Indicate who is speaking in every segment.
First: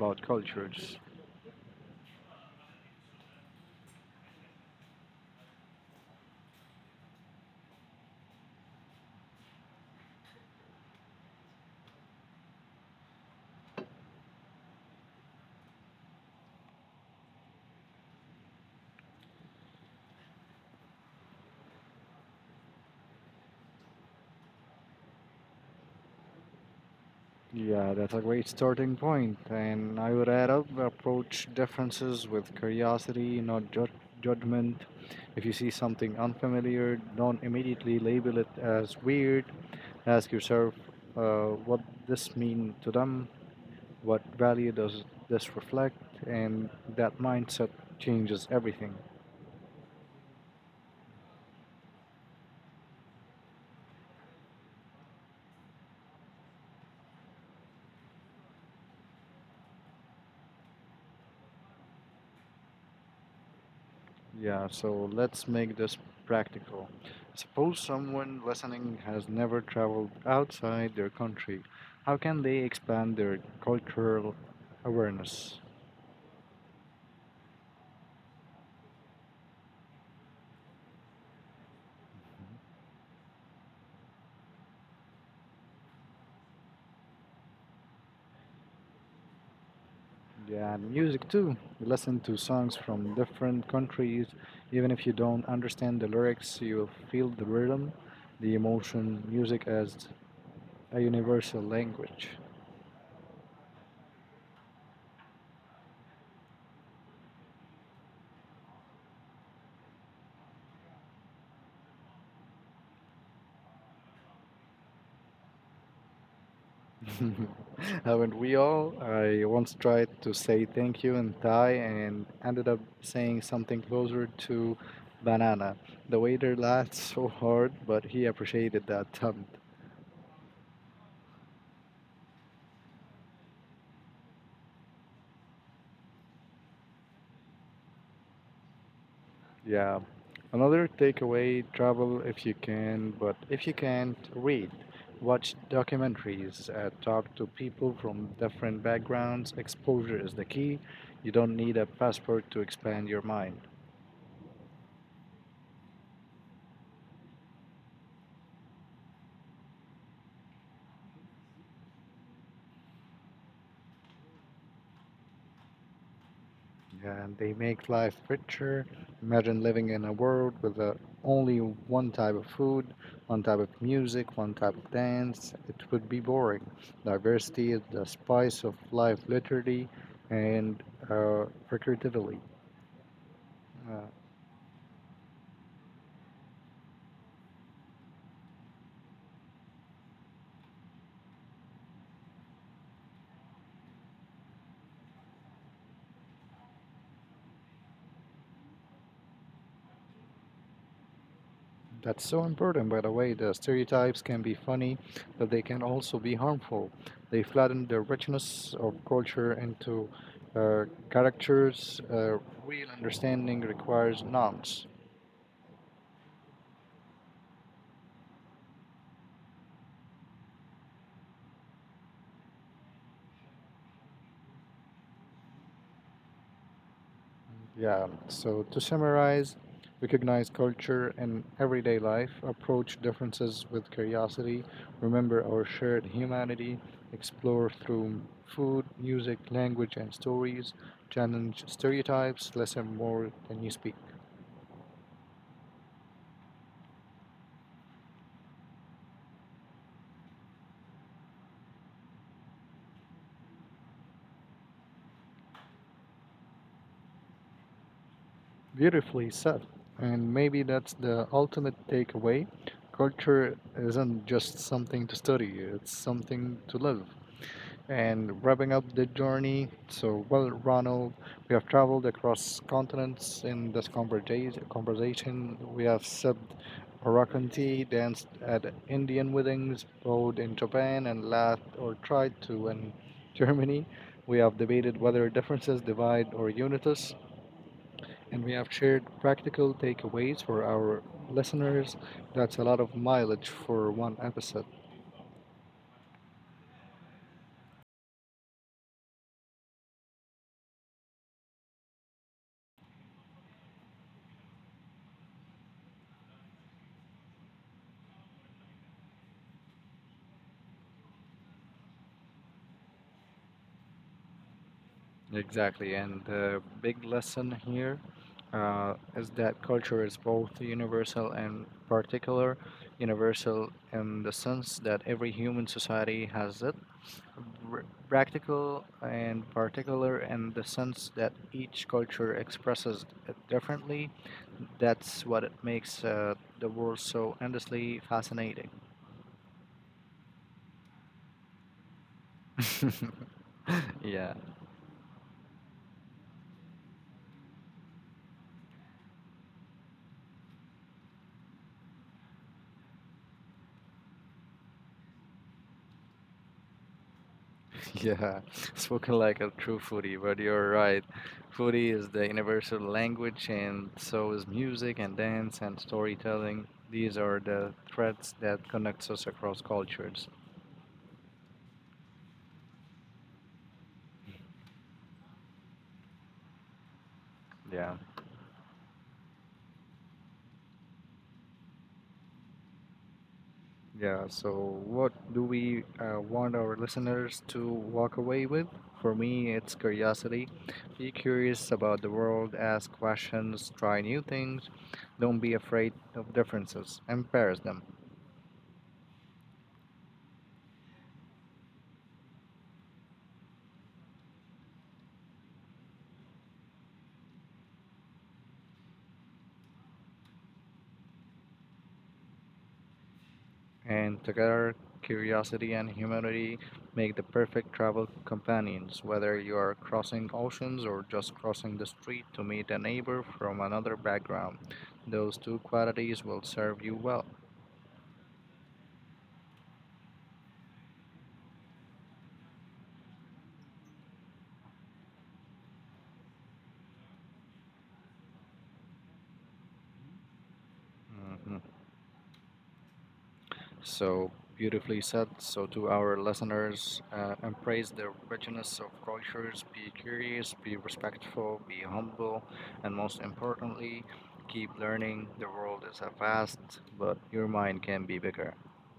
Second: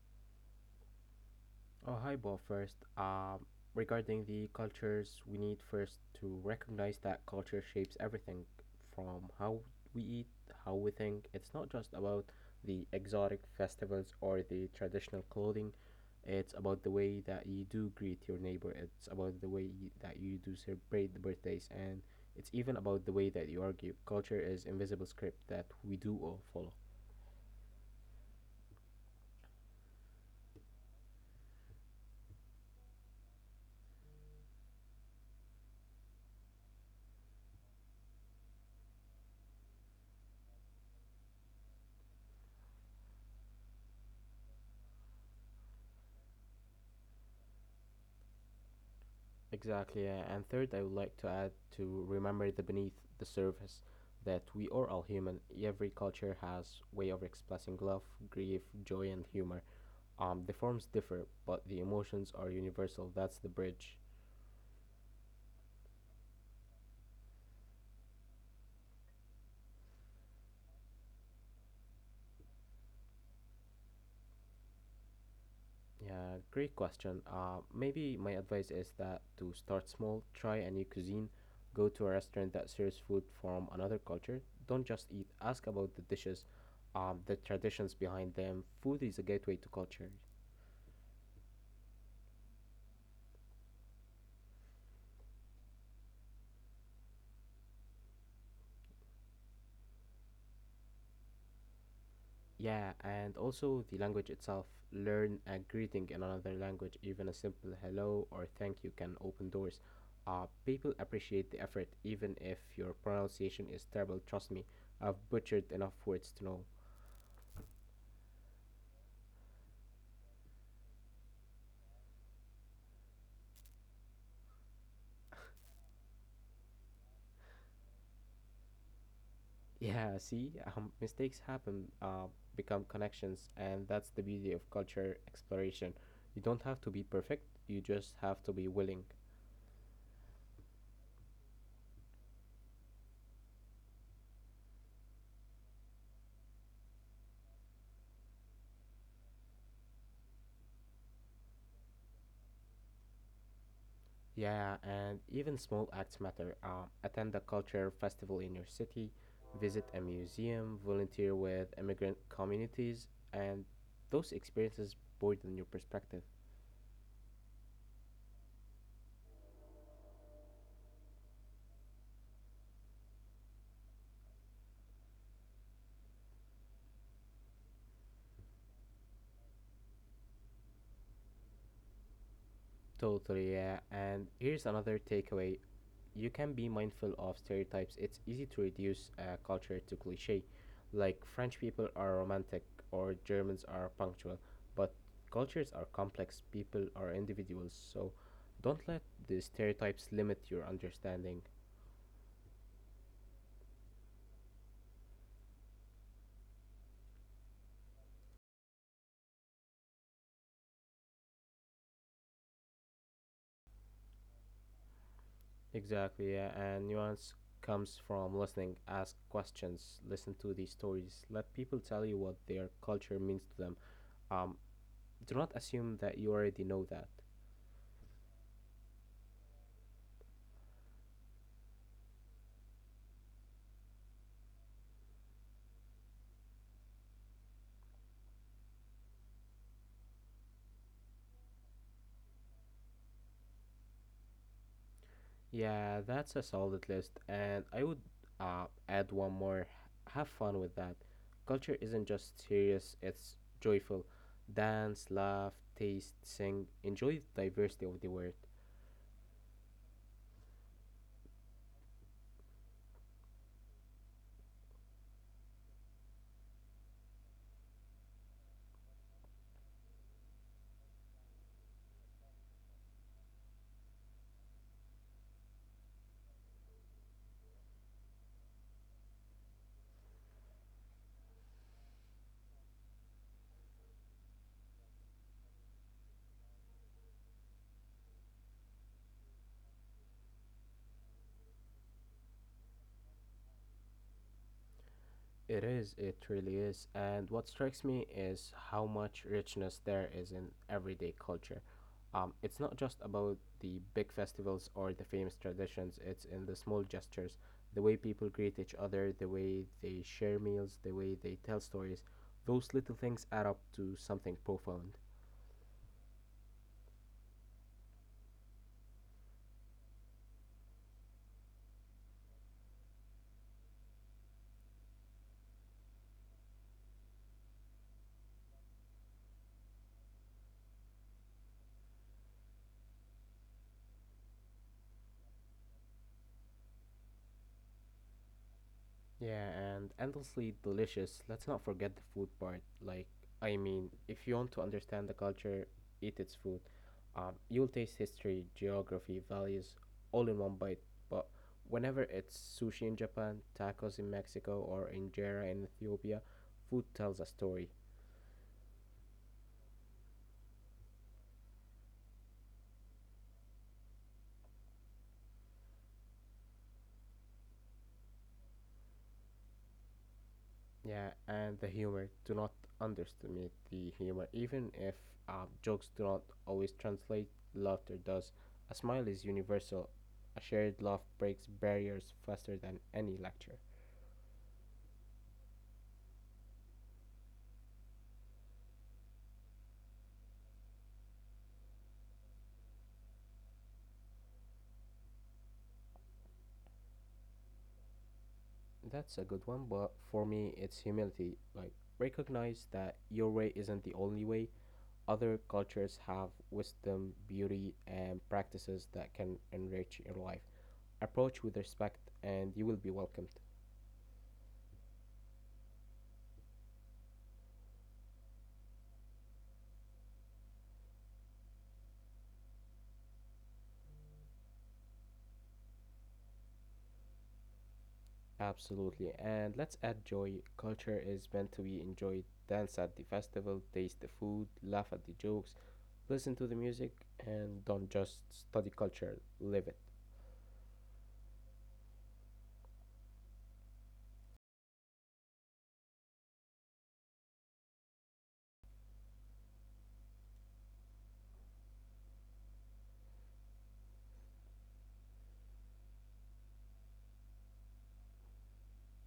Speaker 1: about cultures.
Speaker 2: Oh, hi, Bo. First, regarding the cultures, we need first to recognize that culture shapes everything from how we eat, how we think. It's not just about the exotic festivals or the traditional clothing. It's about the way that you do greet your neighbor. It's about the way you, that you do celebrate the birthdays, and it's even about the way that you argue. Culture is invisible script that we do all follow.
Speaker 1: Yeah, that's a great starting point, and I would add up approach differences with curiosity, not ju- judgment. If you see something unfamiliar, don't immediately label it as weird. Ask yourself what this mean to them. What value does this reflect? And that mindset changes everything.
Speaker 2: Exactly, yeah. And third, I would like to add to remember the beneath the surface that we are all human. Every culture has way of expressing love, grief, joy, and humor. The forms differ, but the emotions are universal. That's the bridge.
Speaker 1: Yeah, so let's make this practical. Suppose someone listening has never traveled outside their country. How can they expand their cultural awareness?
Speaker 2: Yeah, great question. Maybe my advice is that to start small, try a new cuisine, go to a restaurant that serves food from another culture. Don't just eat. Ask about the dishes, the traditions behind them. Food is a gateway to culture.
Speaker 1: Yeah, and music too. Listen to songs from different countries. Even if you don't understand the lyrics, you'll feel the rhythm, the emotion. Music as a universal language.
Speaker 2: Yeah, and also the language itself. Learn a greeting in another language, even a simple hello or thank you can open doors. People appreciate the effort, even if your pronunciation is terrible. Trust me, I've butchered enough words to know.
Speaker 1: Haven't we all? I once tried to say thank you in Thai and ended up saying something closer to banana. The waiter laughed so hard, but he appreciated the attempt.
Speaker 2: Yeah, see, mistakes happen, become connections, and that's the beauty of culture exploration. You don't have to be perfect, you just have to be willing.
Speaker 1: Yeah. Another takeaway travel if you can, but if you can't, read. Watch documentaries, talk to people from different backgrounds. Exposure is the key. You don't need a passport to expand your mind.
Speaker 2: Yeah, and even small acts matter. Attend a culture festival in your city, visit a museum, volunteer with immigrant communities, and those experiences broaden your perspective.
Speaker 1: And they make life richer. Imagine living in a world with only one type of food, one type of music, one type of dance. It would be boring. Diversity is the spice of life, literally and figuratively.
Speaker 2: Totally, yeah.
Speaker 1: Uh,
Speaker 2: And here's another takeaway, you can be mindful of stereotypes. It's easy to reduce a culture to cliche, like French people are romantic or Germans are punctual, but cultures are complex, people are individuals, so don't let the stereotypes limit your understanding.
Speaker 1: that's so important, by the way. The stereotypes can be funny, but they can also be harmful. They flatten the richness of culture into uh, characters. Real understanding requires norms.
Speaker 2: Exactly, yeah, and nuance comes from listening. Ask questions, listen to these stories, let people tell you what their culture means to them. Um, do not assume that you already know that.
Speaker 1: Yeah, so to summarize, recognize culture in everyday life, approach differences with curiosity, remember our shared humanity, explore through food, music, language, and stories, challenge stereotypes, listen more than you speak.
Speaker 2: Yeah, that's a solid list, and I would add one more. Have fun with that. Culture isn't just serious, it's joyful. Dance, laugh, taste, sing. Enjoy the diversity of the word.
Speaker 1: Beautifully said. And maybe that's the ultimate takeaway. Culture isn't just something to study, it's something to live. And wrapping up the journey, so well, Ronald, we have traveled across continents in this conversation. We have sipped Moroccan tea, danced at Indian weddings, rode in Japan, and laughed or tried to in Germany. We have debated whether differences divide or unite us, and we have shared practical takeaways for our listeners. That's a lot of mileage for one episode.
Speaker 2: It is, it really is. And what strikes me is how much richness there is in everyday culture. It's not just about the big festivals or the famous traditions, it's in the small gestures, the way people greet each other, the way they share meals, the way they tell stories. Those little things add up to something profound.
Speaker 1: Exactly, and the big lesson here is that culture is both universal and particular. Universal in the sense that every human society has it, practical and particular in the sense that each culture expresses it differently. That's what it makes the world so endlessly fascinating.
Speaker 2: Yeah, and endlessly delicious. Let's not forget the food part. Like, I mean, if you
Speaker 1: Yeah.
Speaker 2: want to understand the culture, eat its food. You'll taste history, geography, values, all in one bite. But whenever it's sushi in Japan, tacos in Mexico, or injera in Ethiopia, food tells a story.
Speaker 1: Yeah, spoken like a true foodie, but you're right. Foodie is the universal language, and so is music and dance and storytelling. These are the threads that connects us across cultures.
Speaker 2: Yeah, and the humor. Do not underestimate the humor. Even if jokes do not always translate, laughter
Speaker 1: Yeah.
Speaker 2: does. A smile is universal. A shared laugh breaks barriers faster than any lecture.
Speaker 1: Yeah, so what do we want our listeners to walk away with? For me, it's curiosity. Be curious about the world, ask questions, try new things. Don't be afraid of differences, embrace them.
Speaker 2: That's a good one, but for me, it's humility. Like, recognize that your way isn't the only way. Other cultures have wisdom, beauty, and practices that can enrich your life. Approach with respect, and you will be welcomed.
Speaker 1: And together, curiosity and humanity make the perfect travel companions, whether you are crossing oceans or just crossing the street to meet a neighbor from another background. Those two qualities will serve you well.
Speaker 2: Absolutely. And let's add joy. Culture is meant to be enjoyed. Dance at the festival, taste the food, laugh at the jokes, listen to the music, and don't just study culture, live it.
Speaker 1: Hmm. So beautifully said. So to our listeners, embrace the richness of cultures, be curious, be respectful, be humble, and most importantly, keep learning. The world is a vast, but your mind can be bigger.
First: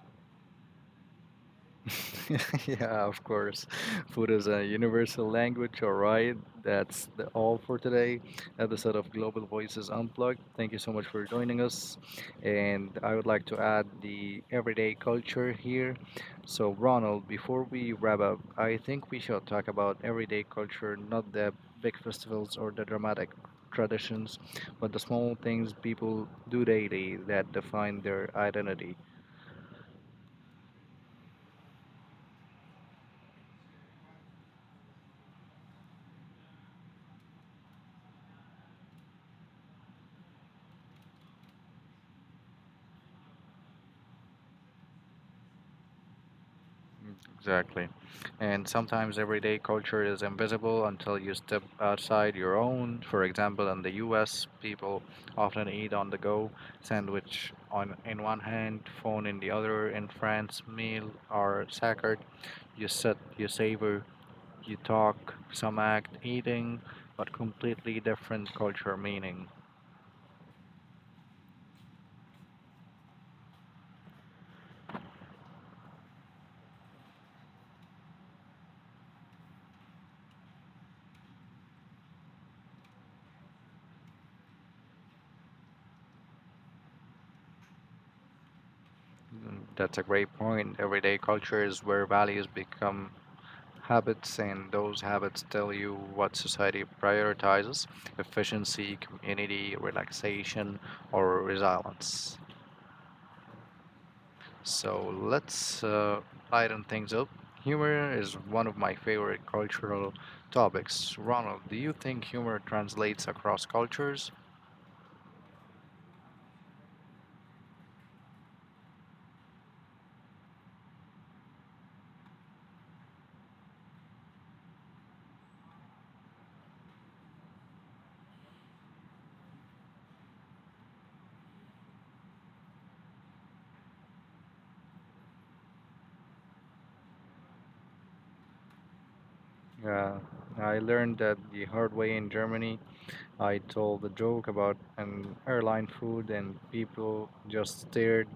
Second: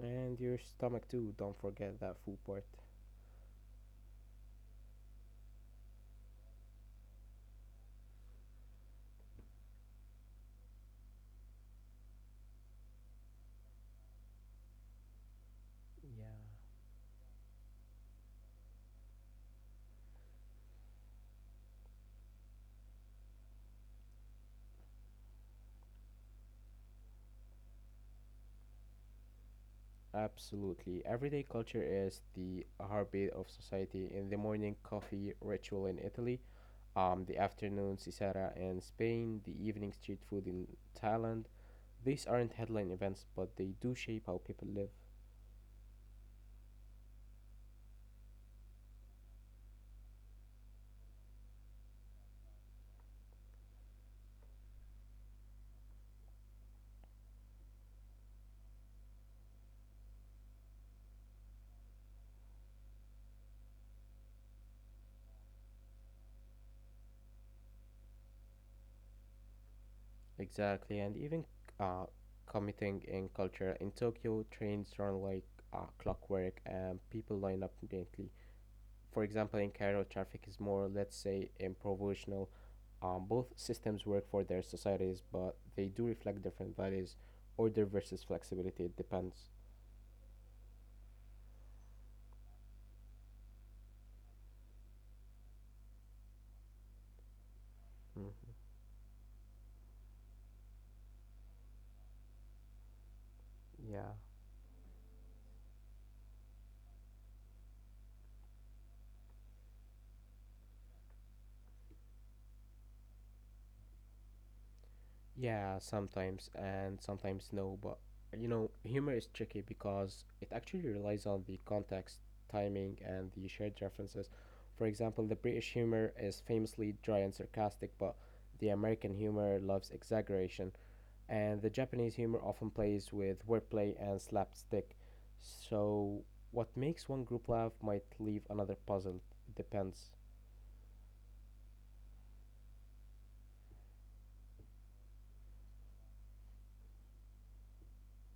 Speaker 2: And your stomach too, don't forget that food part.
Speaker 1: Yeah, of course. Food is a universal language, all right. That's the, all for today. Episode of Global Voices Unplugged. Thank you so much for joining us. And I would like to add the everyday culture here.
Speaker 2: Yeah.
Speaker 1: So, Ronald, before we wrap up, I think we should talk about everyday culture, not the big festivals or the dramatic traditions, but the small things people do daily that define their identity.
Speaker 2: Absolutely. Everyday culture is the heartbeat of society. In the morning, coffee ritual in Italy, the afternoon, sisara in Spain, the evening, street food in Thailand. These aren't headline events, but they do shape how people live.
Speaker 1: Mm, exactly. And sometimes everyday culture is invisible until you step outside your own. For example, in the US, people often eat on the go, sandwich on in one hand, phone in the other. In France, meal are sacred. You sit, you savor, you talk, some act, eating, but completely different culture meaning.
Speaker 2: Exactly, and even uh, committing in culture in Tokyo, trains run like clockwork, and people line up immediately. For example, in Cairo, traffic is more, let's say, improvisational. Both systems work for their societies, but they do reflect different values. Order versus flexibility, it depends.
Speaker 1: Mm, that's a great point. Everyday culture is where values become habits, and those habits tell you what society prioritizes,
Speaker 2: Mhm.
Speaker 1: efficiency, community, relaxation, or resilience.
Speaker 2: Yeah.
Speaker 1: So let's lighten things up. Humor is one of my favorite cultural topics. Ronald, do you think humor translates across cultures?
Speaker 2: Yeah, sometimes and sometimes no, but you know, humor is tricky because it actually relies on the context, timing, and the shared references. For example, the British humor is famously dry and sarcastic, but the American humor loves exaggeration, and the Japanese humor often plays with wordplay and slapstick. So, what makes one group laugh might leave another puzzled. It depends.
Speaker 1: Yeah, I learned that the hard way in Germany. I told a joke about an airline food and people just stared.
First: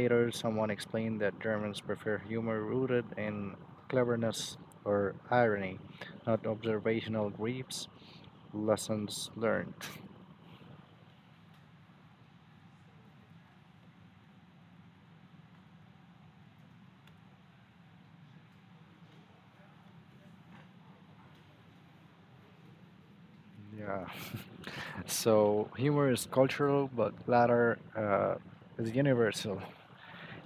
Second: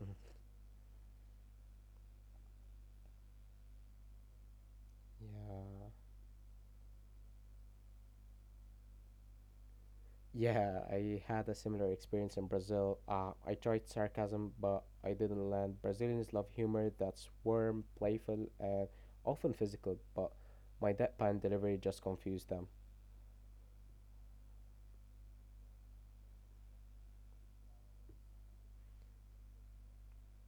Speaker 2: Mhm.
Speaker 1: someone explained that Germans prefer humor rooted in cleverness or irony,
Speaker 2: Yeah.
Speaker 1: not observational gripes. Lessons learned.
Speaker 2: Yeah, I had a similar experience in Brazil. I tried sarcasm, but I didn't land. Brazilians love humor that's warm, playful, and often physical, but my deadpan delivery just confused them.
Speaker 1: Yeah. So humor is cultural, but latter is universal.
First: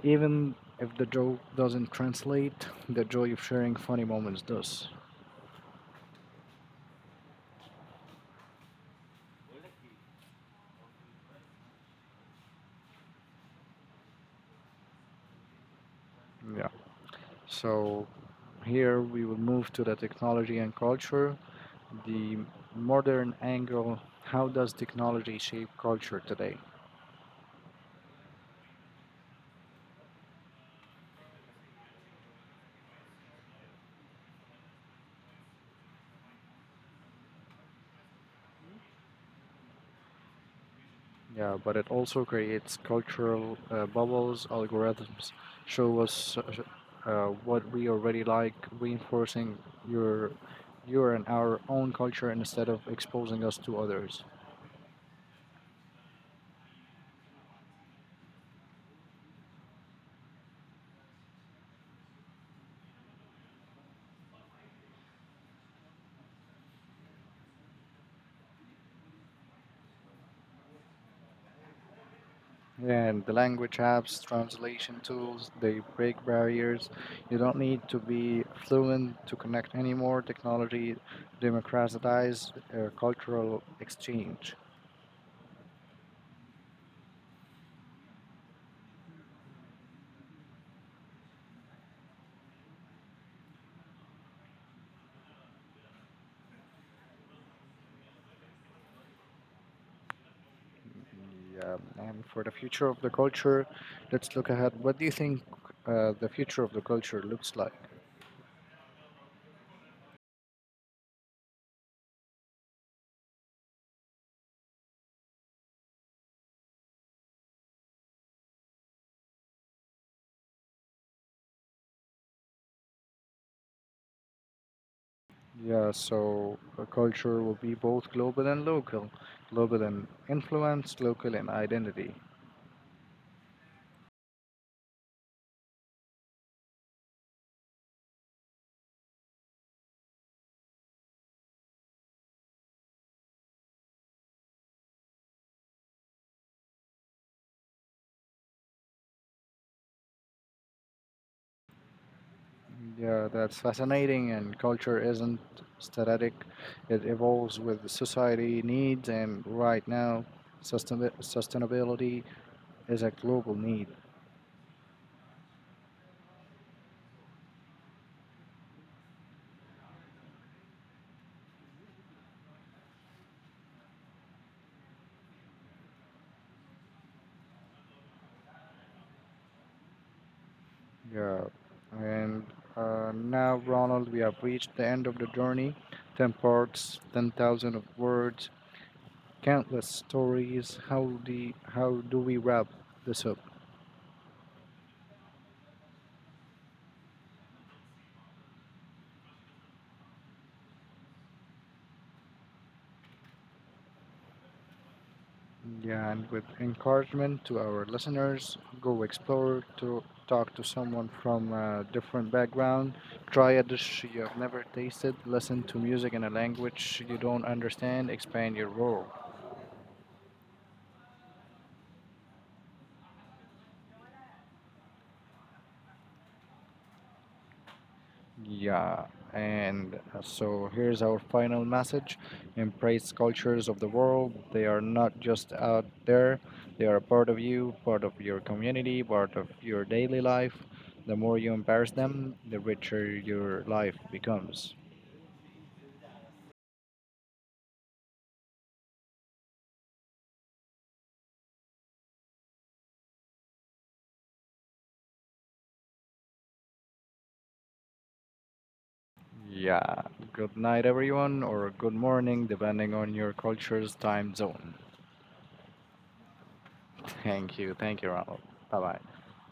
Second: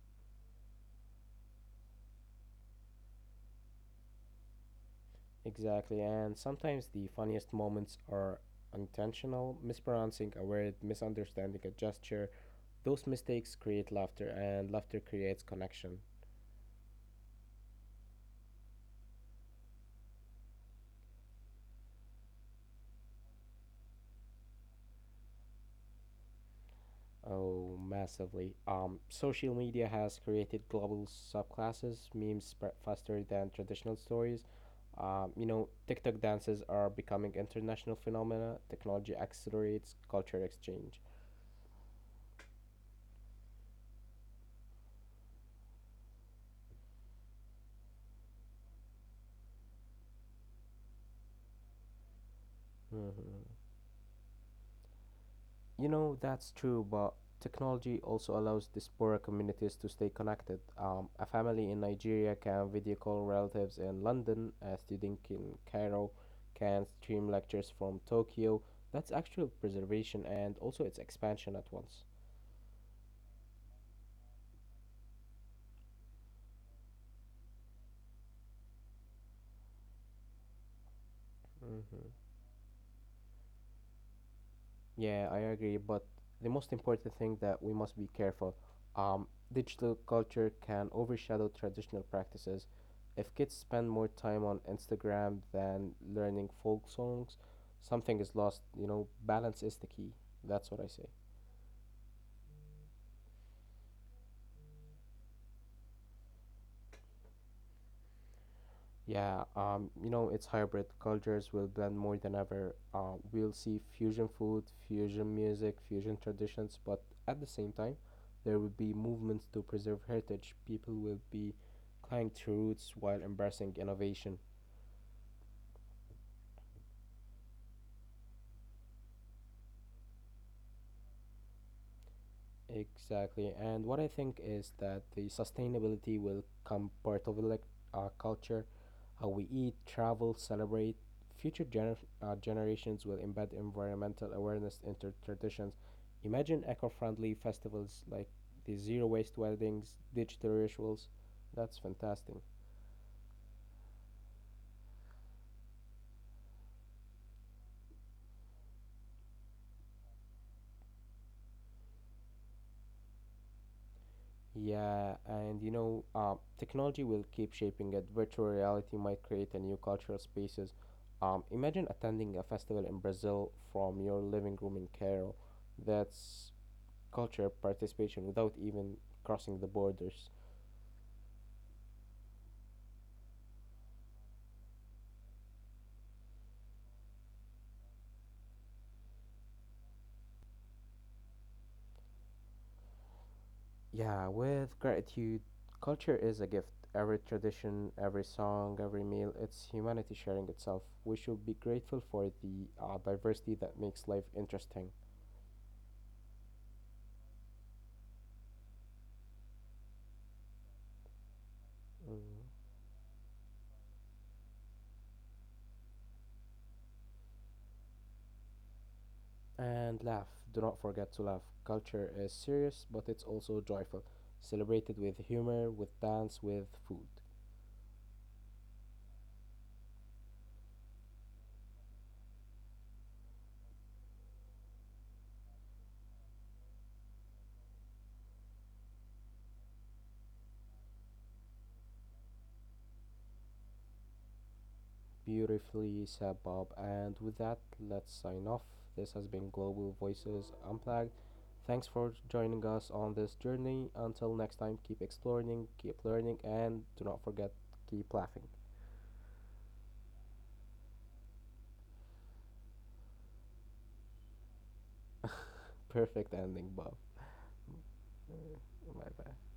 Speaker 1: Even if the joke doesn't translate, the joy of sharing funny moments does.
Speaker 2: Exactly, and sometimes the funniest moments are intentional, mispronouncing a word, misunderstanding a gesture. Those mistakes create laughter, and laughter creates connection.
Speaker 1: Yeah. So here we will move to the technology and culture, the modern angle. How does technology shape culture today?
Speaker 2: Oh, massively. Social media has created global subclasses. Memes spread faster than traditional stories. You know, TikTok dances are becoming international phenomena. Technology accelerates culture exchange.
Speaker 1: Yeah, but it also creates cultural bubbles, algorithms show us what we already like, reinforcing your, your and our own culture instead of exposing us
Speaker 2: Hmm.
Speaker 1: to others.
Speaker 2: You know, that's true, but technology also allows diaspora communities to stay connected. A family in Nigeria can video call relatives in London, a student in Cairo can stream lectures from Tokyo. That's actual preservation and also its expansion at once.
Speaker 1: And the language apps, translation tools, they break barriers. You don't need to be fluent to connect anymore. Technology
Speaker 2: Hmm.
Speaker 1: democratized cultural exchange.
Speaker 2: Yeah, I agree. But the most important thing that we must be careful. Digital culture can overshadow traditional practices. If kids spend more time on Instagram than learning folk songs, something is lost. You know, balance is the key. That's what I say.
Speaker 1: Yeah, and for the future of the culture, let's look ahead. What do you think the future of the culture looks like?
Speaker 2: Yeah, you know, it's hybrid. Cultures will blend more than ever. We'll see fusion food, fusion music, fusion traditions, but at the same time, there will be movements to preserve heritage. People will be clinging to roots while embracing innovation.
Speaker 1: Yeah, so a culture will be both global and local, global in influence, local in identity.
Speaker 2: Exactly. And what I think is that the sustainability will come part of like our culture, how we eat, travel, celebrate. Future gener- Generations will embed environmental awareness into traditions. Imagine eco-friendly festivals like the zero waste weddings, digital rituals. That's fantastic.
Speaker 1: Yeah, that's fascinating. And culture isn't static, it evolves with society needs. And right now, sustainability is a global need.
Speaker 2: Yeah, and you know, technology will keep shaping it. Virtual reality might create a new cultural spaces. Imagine attending a festival in Brazil from your living room in Cairo. That's culture participation without even crossing the borders.
Speaker 1: Yeah. And now, Ronald, we have reached the end of the journey, 10 parts, 10,000 of words, countless stories. How do we wrap this up?
Speaker 2: Yeah, with gratitude, culture is a gift. Every tradition, every song, every meal, it's humanity sharing itself. We should be grateful for the diversity that makes life interesting.
Speaker 1: Yeah, and with encouragement to our listeners, go explore, to talk to someone from a different
Speaker 2: Mm.
Speaker 1: background, try a dish you have never tasted, listen to music in a language you don't understand, expand your world.
Speaker 2: And laugh. Do not forget to laugh. Culture is serious, but it's also joyful. Celebrate it with humor, with dance, with food.
Speaker 1: Yeah, and so here's our final message. Embrace cultures of the world. They are not just out there, they are a part of you, part of your community, part of your daily life. The more you embrace them, the richer your life becomes.
Speaker 2: Beautifully said, Bob. And with that, let's sign off. This has been Global Voices Unplugged. Thanks for joining us on this journey. Until next time, keep exploring, keep learning, and do not forget, keep laughing.
Speaker 1: Yeah, good night, everyone, or good morning, depending on your culture's time zone.
Speaker 2: Perfect ending, Bob.
Speaker 1: Thank you, Ronald. Bye
Speaker 2: Uh,
Speaker 1: bye.
Speaker 2: My bad.